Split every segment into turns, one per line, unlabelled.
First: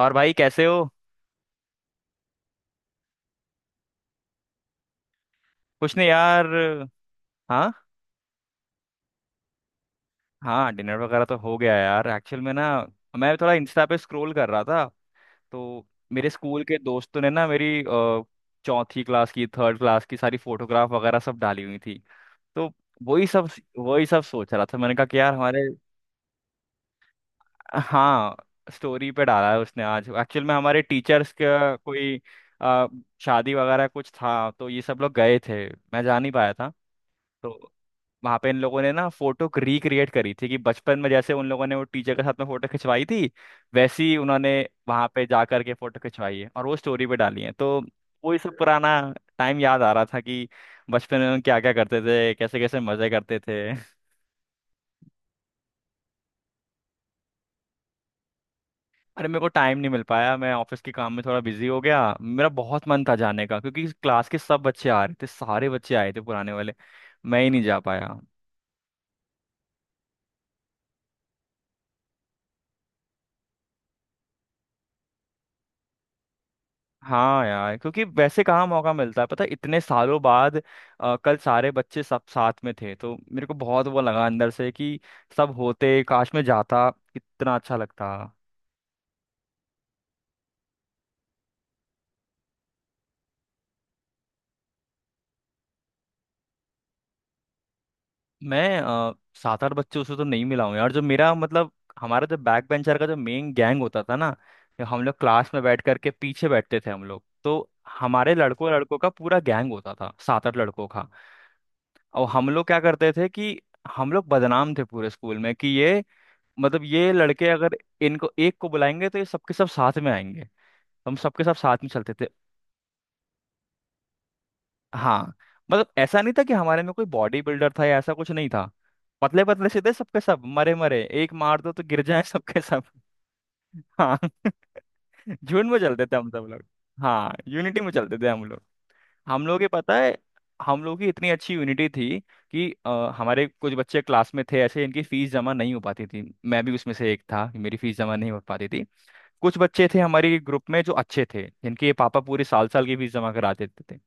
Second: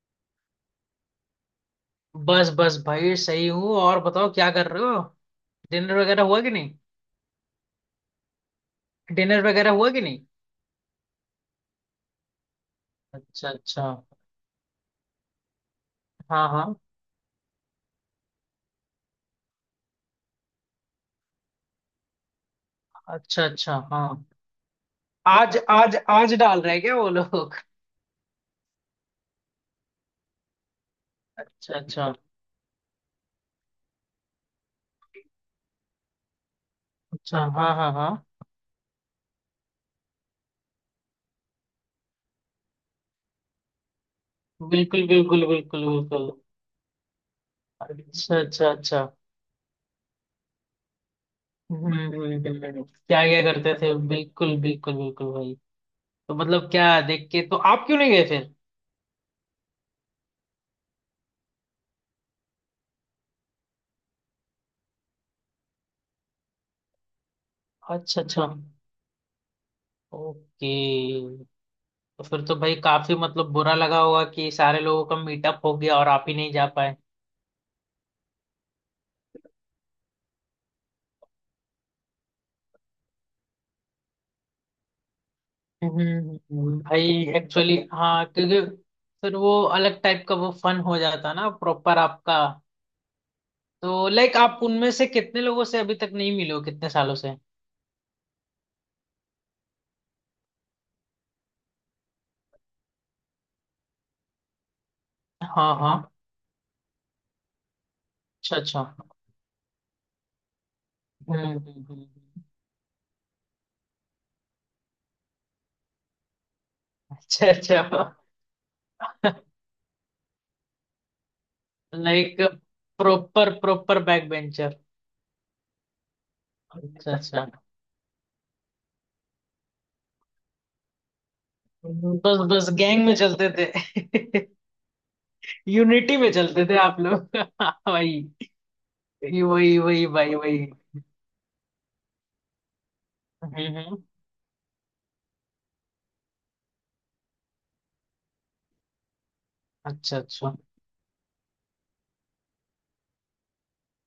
और भाई कैसे हो।
बस बस भाई सही हूँ। और बताओ क्या कर रहे हो?
कुछ
डिनर
नहीं
वगैरह हुआ
यार।
कि नहीं?
हाँ।
डिनर वगैरह हुआ कि नहीं?
हाँ डिनर वगैरह तो हो गया यार एक्चुअल में ना। मैं
अच्छा
थोड़ा इंस्टा
अच्छा।
पे स्क्रॉल कर रहा था तो मेरे
हाँ
स्कूल
हाँ।
के दोस्तों ने ना मेरी चौथी क्लास की थर्ड क्लास की सारी फोटोग्राफ वगैरह सब डाली हुई थी। तो वही
अच्छा
सब
अच्छा।
वही
हाँ।
सब सोच रहा था मैंने कहा कि यार
आज
हमारे।
आज आज डाल रहे हैं क्या वो लोग?
हाँ। स्टोरी पे डाला है उसने आज एक्चुअल में हमारे टीचर्स का
अच्छा अच्छा
कोई अ, शादी वगैरह कुछ था तो ये सब लोग गए थे। मैं जा नहीं पाया था।
अच्छा।
तो
हाँ हाँ हाँ।
वहां पे इन लोगों ने ना फोटो रिक्रिएट करी थी कि बचपन में जैसे उन लोगों ने वो टीचर के साथ में फोटो खिंचवाई थी वैसी उन्होंने वहां
बिल्कुल
पे जा
बिल्कुल
करके
बिल्कुल
फोटो
बिल्कुल।
खिंचवाई है और वो स्टोरी पे डाली है। तो वो ये
अच्छा
सब
अच्छा
पुराना
अच्छा।
टाइम याद आ रहा था कि बचपन में हम क्या क्या करते थे कैसे कैसे मजे
क्या
करते
क्या
थे।
करते थे, बिल्कुल बिल्कुल बिल्कुल भाई। तो मतलब क्या देख के, तो आप क्यों नहीं गए फिर?
अरे मेरे को टाइम नहीं मिल पाया, मैं ऑफिस के काम में थोड़ा बिजी हो गया। मेरा बहुत मन था जाने का क्योंकि क्लास के सब बच्चे आ रहे थे, सारे बच्चे आए थे पुराने वाले। मैं ही नहीं जा पाया।
अच्छा अच्छा। ओके। तो फिर तो भाई काफी मतलब बुरा लगा होगा कि सारे लोगों का मीटअप हो गया और आप ही नहीं जा पाए।
हाँ यार, क्योंकि वैसे कहाँ मौका मिलता है पता है इतने सालों बाद। कल सारे बच्चे सब साथ में थे तो मेरे को बहुत वो लगा अंदर से कि सब होते काश, में जाता
भाई।
कितना अच्छा
एक्चुअली
लगता।
हाँ, क्योंकि फिर वो अलग टाइप का वो फन हो जाता ना प्रॉपर आपका। तो लाइक आप उनमें से कितने लोगों से अभी तक नहीं मिले हो, कितने सालों से?
मैं सात आठ बच्चों से तो नहीं मिला हूँ यार, जो मेरा मतलब हमारा जो बैक बेंचर का जो मेन गैंग होता था ना, जो हम लोग क्लास में
हाँ
बैठ करके
हाँ।
पीछे बैठते थे हम लोग तो। हमारे
अच्छा
लड़कों
अच्छा।
लड़कों का पूरा गैंग होता था सात आठ लड़कों का।
हम्म, हम्म,
और
हम्म।
हम लोग क्या करते थे कि हम लोग बदनाम थे पूरे स्कूल में कि ये मतलब ये
अच्छा
लड़के अगर
अच्छा।
इनको एक को बुलाएंगे तो ये सबके सब साथ में आएंगे। हम सबके सब साथ में चलते थे।
Like proper proper back bencher.
हाँ। मतलब ऐसा नहीं था कि हमारे में कोई
अच्छा
बॉडी
अच्छा।
बिल्डर था या ऐसा, कुछ नहीं था। पतले पतले से थे सबके सब, मरे मरे, एक मार दो तो गिर जाए
बस
सबके
बस
सब।
गैंग में चलते
हाँ।
थे।
झुंड में चलते थे
यूनिटी
हम
में
सब लोग।
चलते थे आप
हाँ
लोग
यूनिटी में चलते थे हम
भाई।
लोग।
वही
हम लोग के
वही
पता
वही
है
भाई वही।
हम लोग की इतनी अच्छी यूनिटी थी कि हमारे कुछ
हम्म
बच्चे
हम्म,
क्लास में थे ऐसे, इनकी फीस जमा नहीं हो पाती थी। मैं भी उसमें से एक था, मेरी फीस जमा नहीं हो पाती थी। कुछ बच्चे थे
अच्छा
हमारे
अच्छा।
ग्रुप में जो अच्छे थे, जिनके पापा पूरे साल साल की फीस जमा करा देते थे।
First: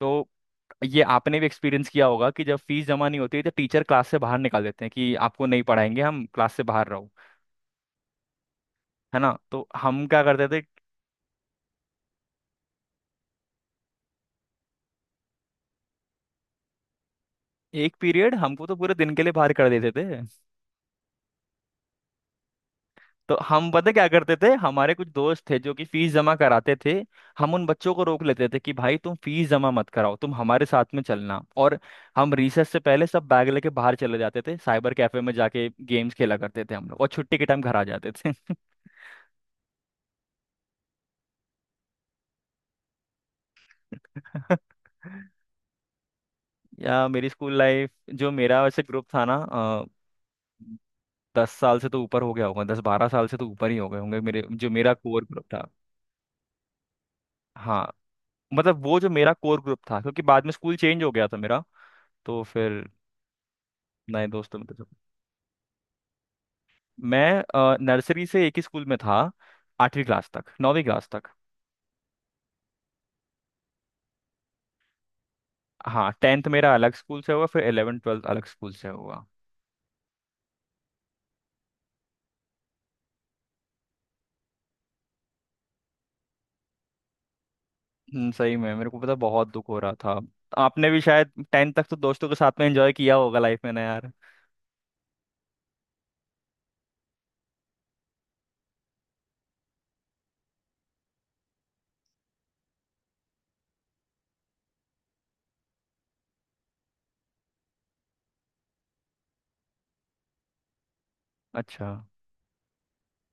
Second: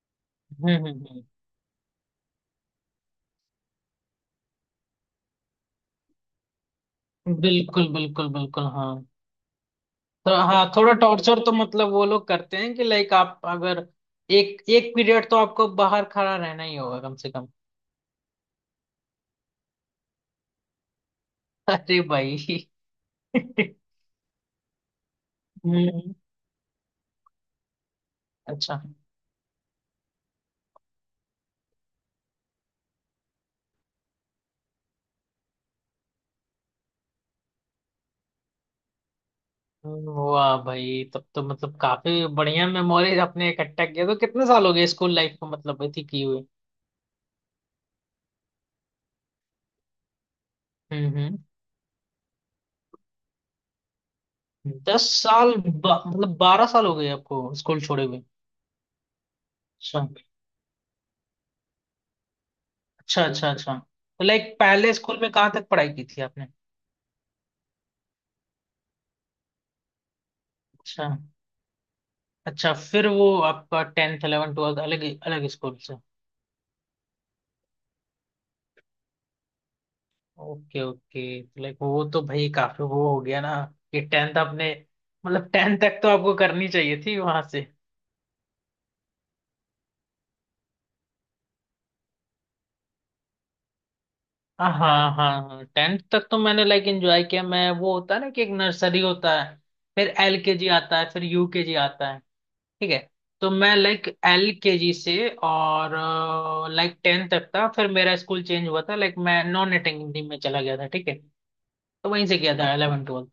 तो
हम्म
ये
हम्म
आपने भी एक्सपीरियंस किया होगा कि जब फीस जमा नहीं होती है तो टीचर क्लास से बाहर निकाल देते हैं कि आपको नहीं पढ़ाएंगे हम, क्लास से बाहर रहो।
बिल्कुल बिल्कुल बिल्कुल हाँ।
है ना, तो हम क्या
तो
करते थे।
हाँ, थोड़ा टॉर्चर तो मतलब वो लोग करते हैं कि लाइक आप अगर एक एक पीरियड तो आपको बाहर खड़ा रहना ही होगा कम से कम।
एक पीरियड हमको, तो पूरे दिन के लिए बाहर कर देते थे।
अरे भाई
तो हम पता क्या करते थे, हमारे कुछ दोस्त थे जो कि फीस
हम्म।
जमा कराते थे। हम उन बच्चों को रोक लेते थे कि
अच्छा।
भाई तुम फीस जमा मत कराओ, तुम हमारे साथ में चलना। और हम रिसेस से पहले सब बैग लेके बाहर चले जाते थे, साइबर कैफे में जाके गेम्स खेला करते थे हम लोग, और छुट्टी के टाइम घर आ जाते थे।
वाह भाई, तब तो मतलब काफी बढ़िया मेमोरीज आपने इकट्ठा किया। तो कितने साल हो गए स्कूल लाइफ को, मतलब इतनी की हुई?
या मेरी स्कूल लाइफ, जो मेरा वैसे ग्रुप था ना,
हम्म।
10 साल से तो ऊपर हो गया होगा, 10-12 साल से तो ऊपर ही हो गए होंगे, मेरे जो मेरा कोर ग्रुप था।
मतलब बारह साल हो गए आपको स्कूल
हाँ।
छोड़े हुए।
मतलब वो जो मेरा कोर ग्रुप था
अच्छा।
क्योंकि बाद में स्कूल चेंज हो गया था मेरा। तो फिर
अच्छा अच्छा अच्छा। तो
नए
लाइक
दोस्तों में तो।
पहले स्कूल में कहाँ तक पढ़ाई की थी आपने?
मैं नर्सरी से एक ही स्कूल में था, 8वीं क्लास तक, नौवीं
अच्छा।
क्लास तक।
अच्छा, फिर वो आपका टेंथ 11th 12th अलग अलग स्कूल से?
हाँ टेंथ मेरा अलग स्कूल से हुआ, फिर इलेवन ट्वेल्थ अलग स्कूल से हुआ।
Okay okay. तो लाइक वो तो भाई काफी वो हो गया ना कि टेंथ आपने, मतलब टेंथ तक तो आपको करनी चाहिए थी वहां से।
सही में मेरे को पता बहुत दुख हो रहा था। आपने भी शायद टेंथ तक तो दोस्तों के साथ में एंजॉय किया होगा लाइफ में ना यार।
हाँ हाँ हाँ, टेंथ तक तो मैंने लाइक एंजॉय किया। मैं, वो होता है ना कि एक नर्सरी होता है, फिर एलकेजी आता है, फिर यूकेजी आता है, ठीक है? तो मैं लाइक एल के जी से और लाइक टेन तक था। फिर मेरा स्कूल चेंज हुआ था, लाइक मैं नॉन अटेंडिंग में चला गया था, ठीक है।
अच्छा।
तो वहीं से किया था इलेवन ट्वेल्थ।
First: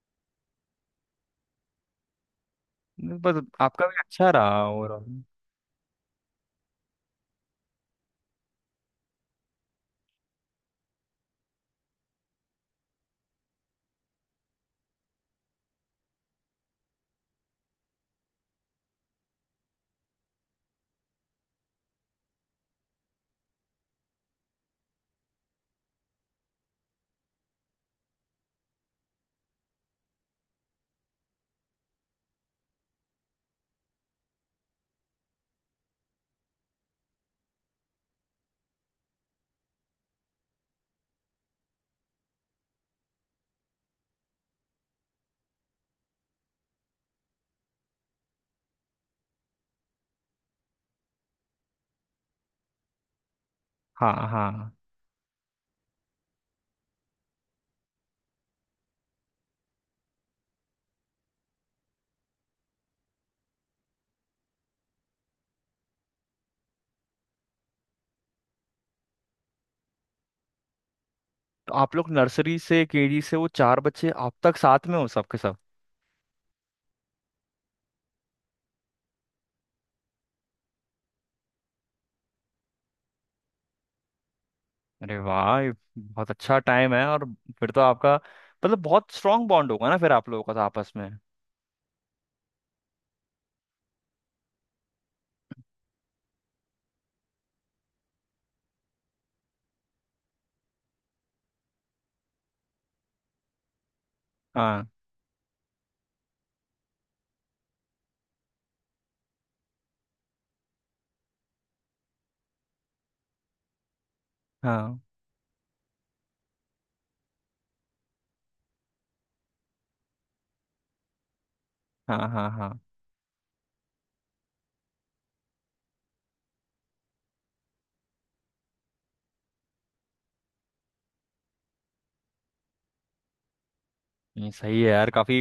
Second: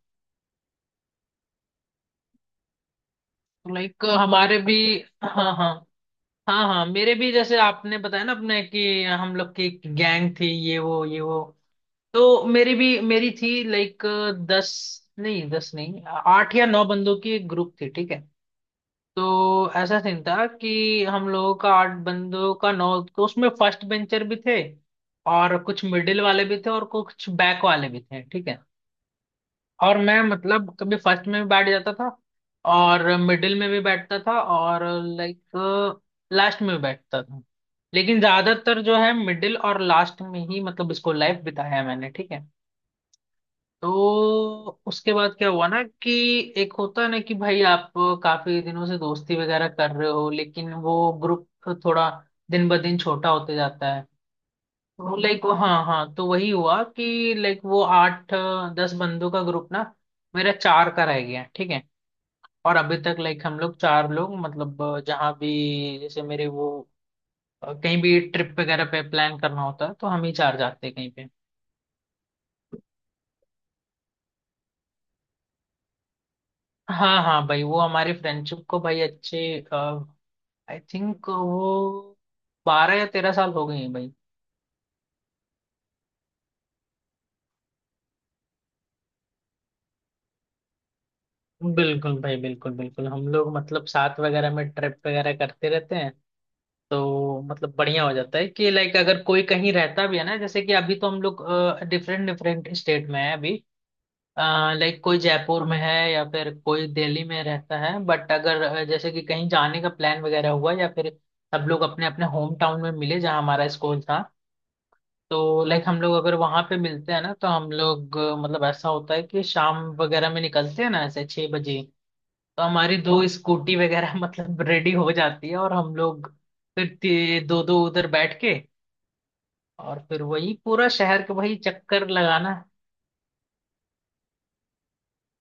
नहीं, बस
तो
आपका भी
लाइक
अच्छा
हमारे
रहा
भी,
ओवरऑल।
हाँ हाँ हाँ हाँ, मेरे भी जैसे आपने बताया ना अपने कि हम लोग की गैंग थी ये वो ये वो। तो मेरी भी मेरी थी, लाइक दस, नहीं दस नहीं, आठ या नौ बंदों की एक ग्रुप थी, ठीक है। तो ऐसा सीन था कि हम लोगों का आठ बंदों का नौ। तो उसमें फर्स्ट बेंचर भी थे, और कुछ मिडिल वाले भी थे, और कुछ बैक वाले भी थे, ठीक है। और मैं मतलब कभी फर्स्ट में भी बैठ जाता था, और मिडिल में भी बैठता था, और लाइक लास्ट में भी बैठता था। लेकिन ज्यादातर जो है मिडिल और लास्ट में ही मतलब स्कूल लाइफ बिताया है मैंने, ठीक है। तो उसके बाद क्या हुआ ना कि एक होता है ना कि भाई आप काफी दिनों से दोस्ती वगैरह कर रहे हो, लेकिन वो ग्रुप थोड़ा दिन ब दिन छोटा होते जाता है।
हाँ हाँ।
तो लाइक, हाँ हाँ, तो वही हुआ कि लाइक वो आठ दस बंदों का ग्रुप ना मेरा चार का रह गया, ठीक है। और अभी तक लाइक हम लोग चार लोग, मतलब जहाँ भी, जैसे मेरे वो, कहीं भी ट्रिप वगैरह पे प्लान करना होता है तो हम ही चार जाते हैं कहीं पे।
तो आप लोग नर्सरी से, केजी से वो चार बच्चे आप तक साथ में हो सबके सब।
हाँ हाँ भाई, वो हमारी फ्रेंडशिप को भाई अच्छे, आई थिंक वो 12 या 13 साल हो गए हैं भाई।
अरे वाह, ये बहुत अच्छा टाइम है। और फिर तो आपका मतलब बहुत स्ट्रांग बॉन्ड होगा ना फिर आप लोगों का तो आपस में।
बिल्कुल भाई बिल्कुल बिल्कुल, हम लोग मतलब साथ वगैरह में ट्रिप वगैरह करते रहते हैं। तो मतलब बढ़िया हो जाता है कि लाइक अगर कोई कहीं रहता भी है ना, जैसे कि अभी तो हम लोग डिफरेंट डिफरेंट स्टेट में है अभी।
हाँ
लाइक कोई जयपुर में है या फिर कोई दिल्ली में रहता है, बट अगर जैसे कि कहीं जाने का प्लान वगैरह हुआ, या फिर सब लोग अपने अपने होम टाउन में मिले जहाँ हमारा स्कूल था,
हाँ
तो लाइक हम लोग अगर वहां पे मिलते हैं ना तो हम लोग मतलब ऐसा होता है कि शाम वगैरह में निकलते हैं ना, ऐसे 6 बजे।
हाँ हाँ
तो
हाँ।
हमारी दो स्कूटी वगैरह मतलब रेडी हो जाती है, और हम लोग फिर दो दो उधर बैठ के, और फिर वही पूरा शहर के वही चक्कर लगाना।
नहीं सही है यार, काफी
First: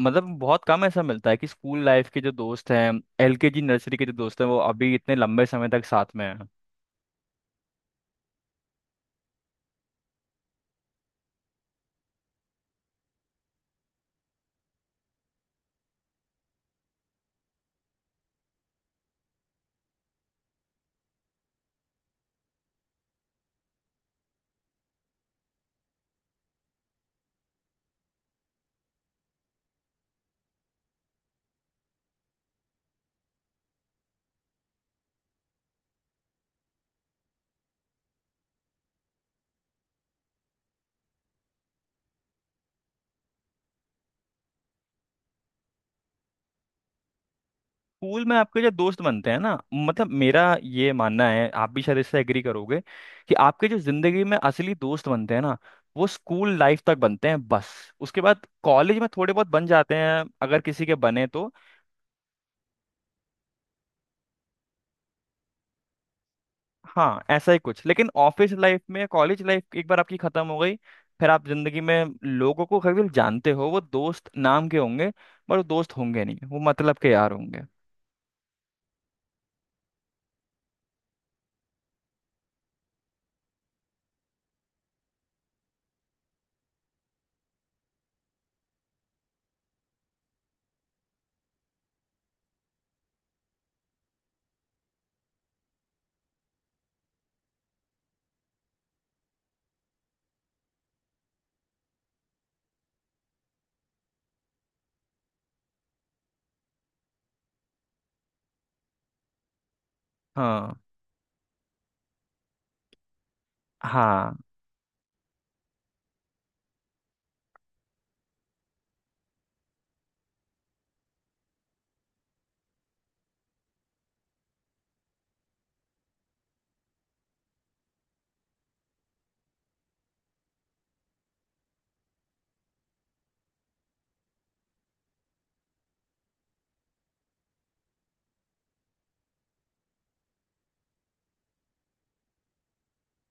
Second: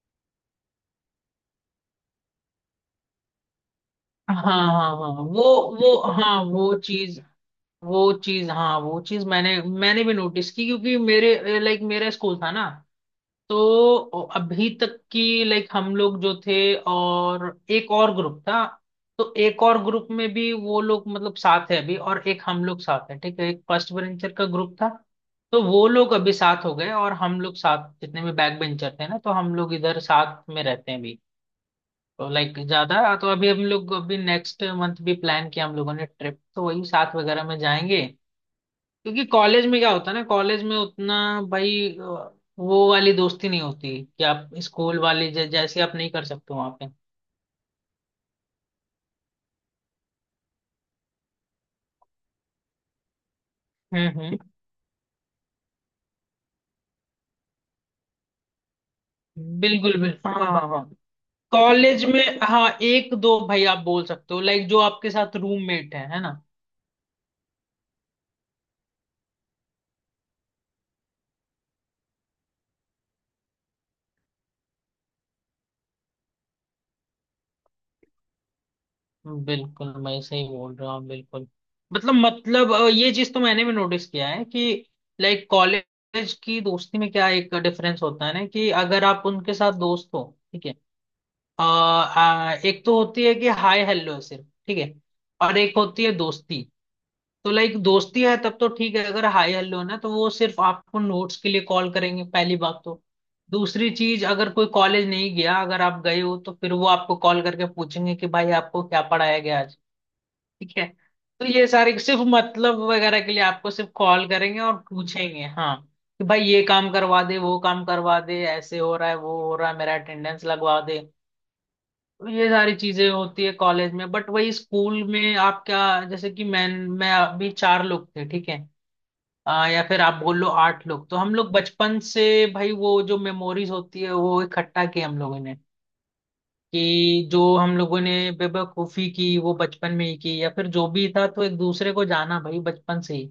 मतलब बहुत कम ऐसा मिलता है कि स्कूल लाइफ के जो दोस्त हैं, एलकेजी नर्सरी के जो
हाँ
दोस्त हैं, वो अभी
हाँ हाँ
इतने
वो
लंबे समय तक
वो
साथ में
हाँ
हैं।
वो चीज, वो चीज हाँ वो चीज, मैंने मैंने भी नोटिस की क्योंकि मेरे लाइक मेरा स्कूल था ना। तो अभी तक की लाइक हम लोग जो थे, और एक और ग्रुप था। तो एक और ग्रुप में भी वो लोग मतलब साथ है अभी, और एक हम लोग साथ है, ठीक है। एक फर्स्ट बेंचर का ग्रुप था, तो वो लोग अभी साथ हो गए, और हम लोग साथ जितने भी बैक बेंचर थे ना, तो हम लोग इधर साथ में रहते हैं अभी। तो लाइक ज्यादा तो अभी हम लोग, अभी नेक्स्ट मंथ भी प्लान किया हम लोगों ने ट्रिप, तो वही साथ वगैरह में जाएंगे। क्योंकि कॉलेज में क्या होता है ना, कॉलेज में उतना भाई, वो वाली दोस्ती नहीं होती कि आप स्कूल वाली, जैसे आप नहीं कर सकते वहां पे।
स्कूल में आपके जो दोस्त बनते हैं ना, मतलब मेरा ये मानना है, आप भी शायद इससे एग्री करोगे कि आपके जो जिंदगी में
हम्म,
असली दोस्त बनते हैं ना, वो स्कूल लाइफ तक बनते हैं बस। उसके बाद कॉलेज में थोड़े बहुत बन जाते
बिल्कुल
हैं
बिल्कुल हाँ
अगर
हाँ हाँ।
किसी के बने तो।
कॉलेज में, हाँ एक दो भाई आप बोल सकते हो, लाइक जो आपके साथ रूममेट है ना।
हाँ ऐसा ही कुछ, लेकिन ऑफिस लाइफ में, कॉलेज लाइफ एक बार आपकी खत्म हो गई, फिर आप जिंदगी में लोगों को केवल जानते हो, वो दोस्त नाम के होंगे। पर वो दोस्त होंगे नहीं, वो मतलब के यार होंगे।
बिल्कुल, मैं सही बोल रहा हूँ बिल्कुल। मतलब मतलब, ये चीज तो मैंने भी नोटिस किया है कि लाइक कॉलेज की दोस्ती में क्या एक डिफरेंस होता है ना कि अगर आप उनके साथ दोस्त हो, ठीक है। आ, आ, एक तो होती है कि हाय हेलो सिर्फ, ठीक है, और एक होती है दोस्ती। तो लाइक दोस्ती है तब तो ठीक है, अगर हाय हेलो है ना तो वो सिर्फ आपको नोट्स के लिए कॉल करेंगे पहली बात तो। दूसरी चीज, अगर कोई कॉलेज नहीं गया, अगर आप गए हो, तो फिर वो आपको कॉल करके पूछेंगे कि भाई आपको क्या पढ़ाया गया आज,
हाँ
ठीक है। तो ये सारे सिर्फ मतलब वगैरह के लिए आपको सिर्फ कॉल
हाँ।
करेंगे और पूछेंगे, हाँ, कि भाई ये काम करवा दे, वो काम करवा दे, ऐसे हो रहा है वो हो रहा है, मेरा अटेंडेंस लगवा दे। ये सारी चीजें होती है कॉलेज में, बट वही स्कूल में आप क्या, जैसे कि मैं अभी चार लोग थे, ठीक है। या फिर आप बोल लो आठ लोग, तो हम लोग बचपन से भाई, वो जो मेमोरीज होती है वो इकट्ठा की हम लोगों ने, कि जो हम लोगों ने बेवकूफी की वो बचपन में ही की, या फिर जो भी था, तो एक दूसरे को जाना भाई बचपन से ही।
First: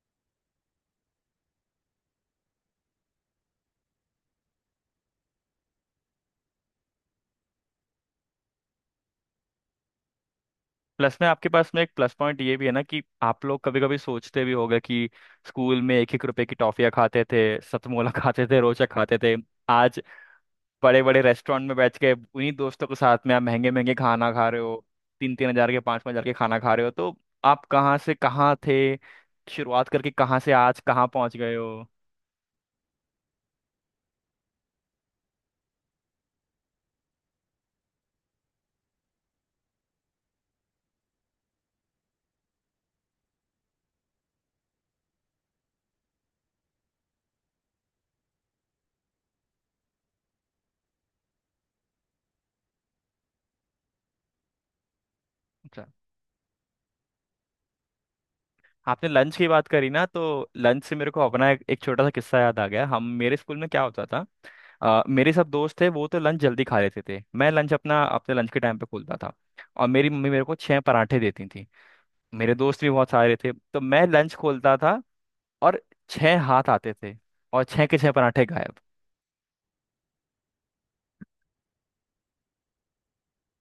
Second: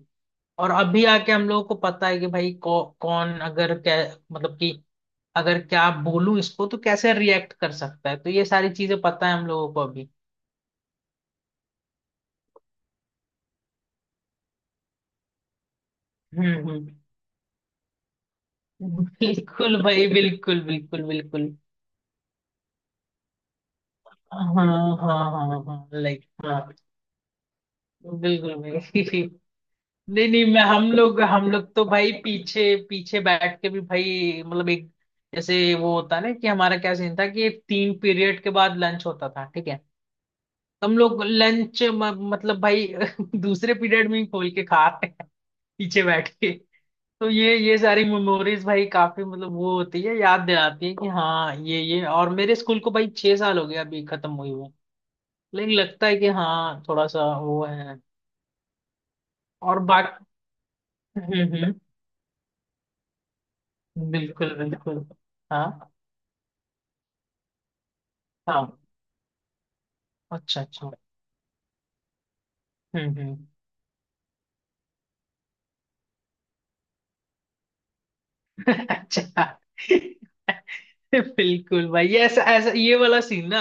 और अभी आके हम लोगों को पता है कि भाई, कौन अगर क्या, मतलब कि अगर क्या बोलूं इसको तो कैसे रिएक्ट कर सकता है, तो ये सारी चीजें पता है हम लोगों को अभी।
प्लस में आपके पास में एक प्लस पॉइंट ये भी है ना कि आप लोग कभी कभी सोचते भी होगे कि स्कूल में एक एक रुपए की
हम्म
टॉफियाँ
हम्म,
खाते थे, सतमोला खाते थे, रोचा खाते थे।
बिल्कुल
आज
भाई बिल्कुल
बड़े
बिल्कुल
बड़े
बिल्कुल।
रेस्टोरेंट में बैठ के उन्हीं दोस्तों के साथ में आप महंगे महंगे खाना
हाँ
खा रहे हो।
हाँ
तीन तीन
हाँ
हजार के,
हाँ
पाँच पाँच हजार
लाइक
के खाना
हाँ।
खा रहे हो। तो आप कहाँ से कहाँ
बिल्कुल
थे,
भाई।
शुरुआत करके
नहीं
कहाँ
नहीं,
से
मैं,
आज
हम
कहाँ
लोग
पहुँच
हम
गए
लोग तो
हो।
भाई पीछे पीछे बैठ के भी भाई मतलब एक, जैसे वो होता है ना कि हमारा क्या सीन था कि 3 पीरियड के बाद लंच होता था, ठीक है। हम लोग लंच मतलब भाई दूसरे पीरियड में ही खोल के खा रहे, पीछे बैठ के। तो ये सारी मेमोरीज भाई काफी मतलब वो होती है, याद दिलाती है कि हाँ ये, और मेरे स्कूल को भाई 6 साल हो गया अभी खत्म हुई हुए, लेकिन
अच्छा।
लगता है कि हाँ थोड़ा सा वो है।
आपने लंच की बात
और
करी ना, तो
बाकी,
लंच से मेरे को
हम्म
अपना एक,
हम्म,
एक छोटा सा किस्सा याद आ गया। हम मेरे स्कूल में क्या होता था,
बिल्कुल बिल्कुल
मेरे सब दोस्त थे
हाँ
वो तो लंच जल्दी खा लेते थे, मैं लंच अपना अपने लंच के टाइम
हाँ।
पे खोलता था। और मेरी मम्मी मेरे को
अच्छा
छह
अच्छा।
पराठे देती थी। मेरे दोस्त भी बहुत सारे
हम्म।
थे तो मैं लंच खोलता था, और छह हाथ आते थे, और छह के छह पराठे गायब।
अच्छा। बिल्कुल भाई, ये ऐसा ऐसा ये वाला सीन ना,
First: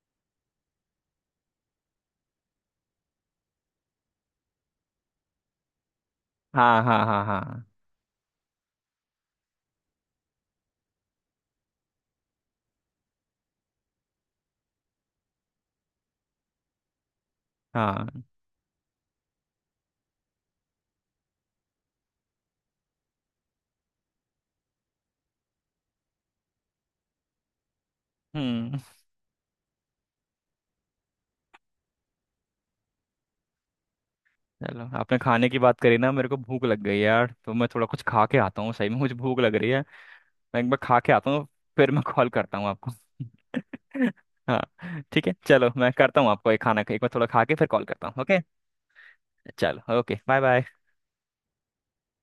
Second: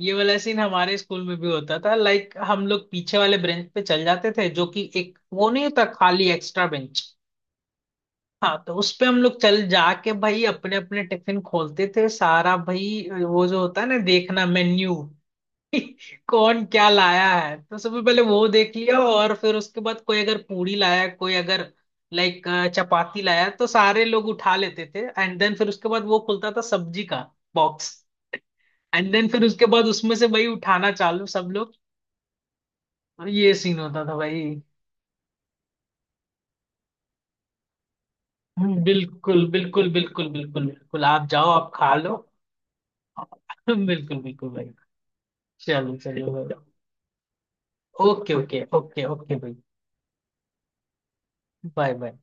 ये वाला सीन हमारे स्कूल में भी होता था। लाइक हम लोग पीछे वाले बेंच पे चल जाते थे, जो कि एक वो नहीं होता खाली एक्स्ट्रा
हाँ हाँ
बेंच।
हाँ हाँ
हाँ, तो उस पे हम लोग चल जाके भाई अपने अपने टिफिन खोलते थे, सारा भाई वो जो होता है ना, देखना मेन्यू कौन क्या लाया है, तो सबसे पहले
हाँ।
वो देख लिया, और फिर उसके बाद कोई अगर पूरी लाया, कोई अगर लाइक चपाती लाया, तो सारे लोग उठा लेते थे, एंड देन फिर उसके बाद वो खुलता था सब्जी का बॉक्स।
हम्म।
एंड देन फिर उसके बाद उसमें से वही उठाना चालू सब लोग। और ये सीन होता था भाई।
चलो आपने खाने की बात करी ना, मेरे को भूख लग गई यार, तो मैं थोड़ा कुछ खा के आता हूँ, सही में मुझे भूख
बिल्कुल
लग रही है।
बिल्कुल बिल्कुल
मैं
बिल्कुल
एक बार खा
बिल्कुल,
के
आप
आता हूँ,
जाओ आप
फिर
खा
मैं
लो।
कॉल करता हूँ आपको।
बिल्कुल बिल्कुल भाई।
हाँ ठीक है, चलो मैं
चलो
करता हूँ
चलो
आपको,
भाई।
एक खाना एक बार थोड़ा खा के फिर कॉल करता हूँ,
okay
okay.
Okay okay okay भाई।
चलो okay bye bye.
Bye bye.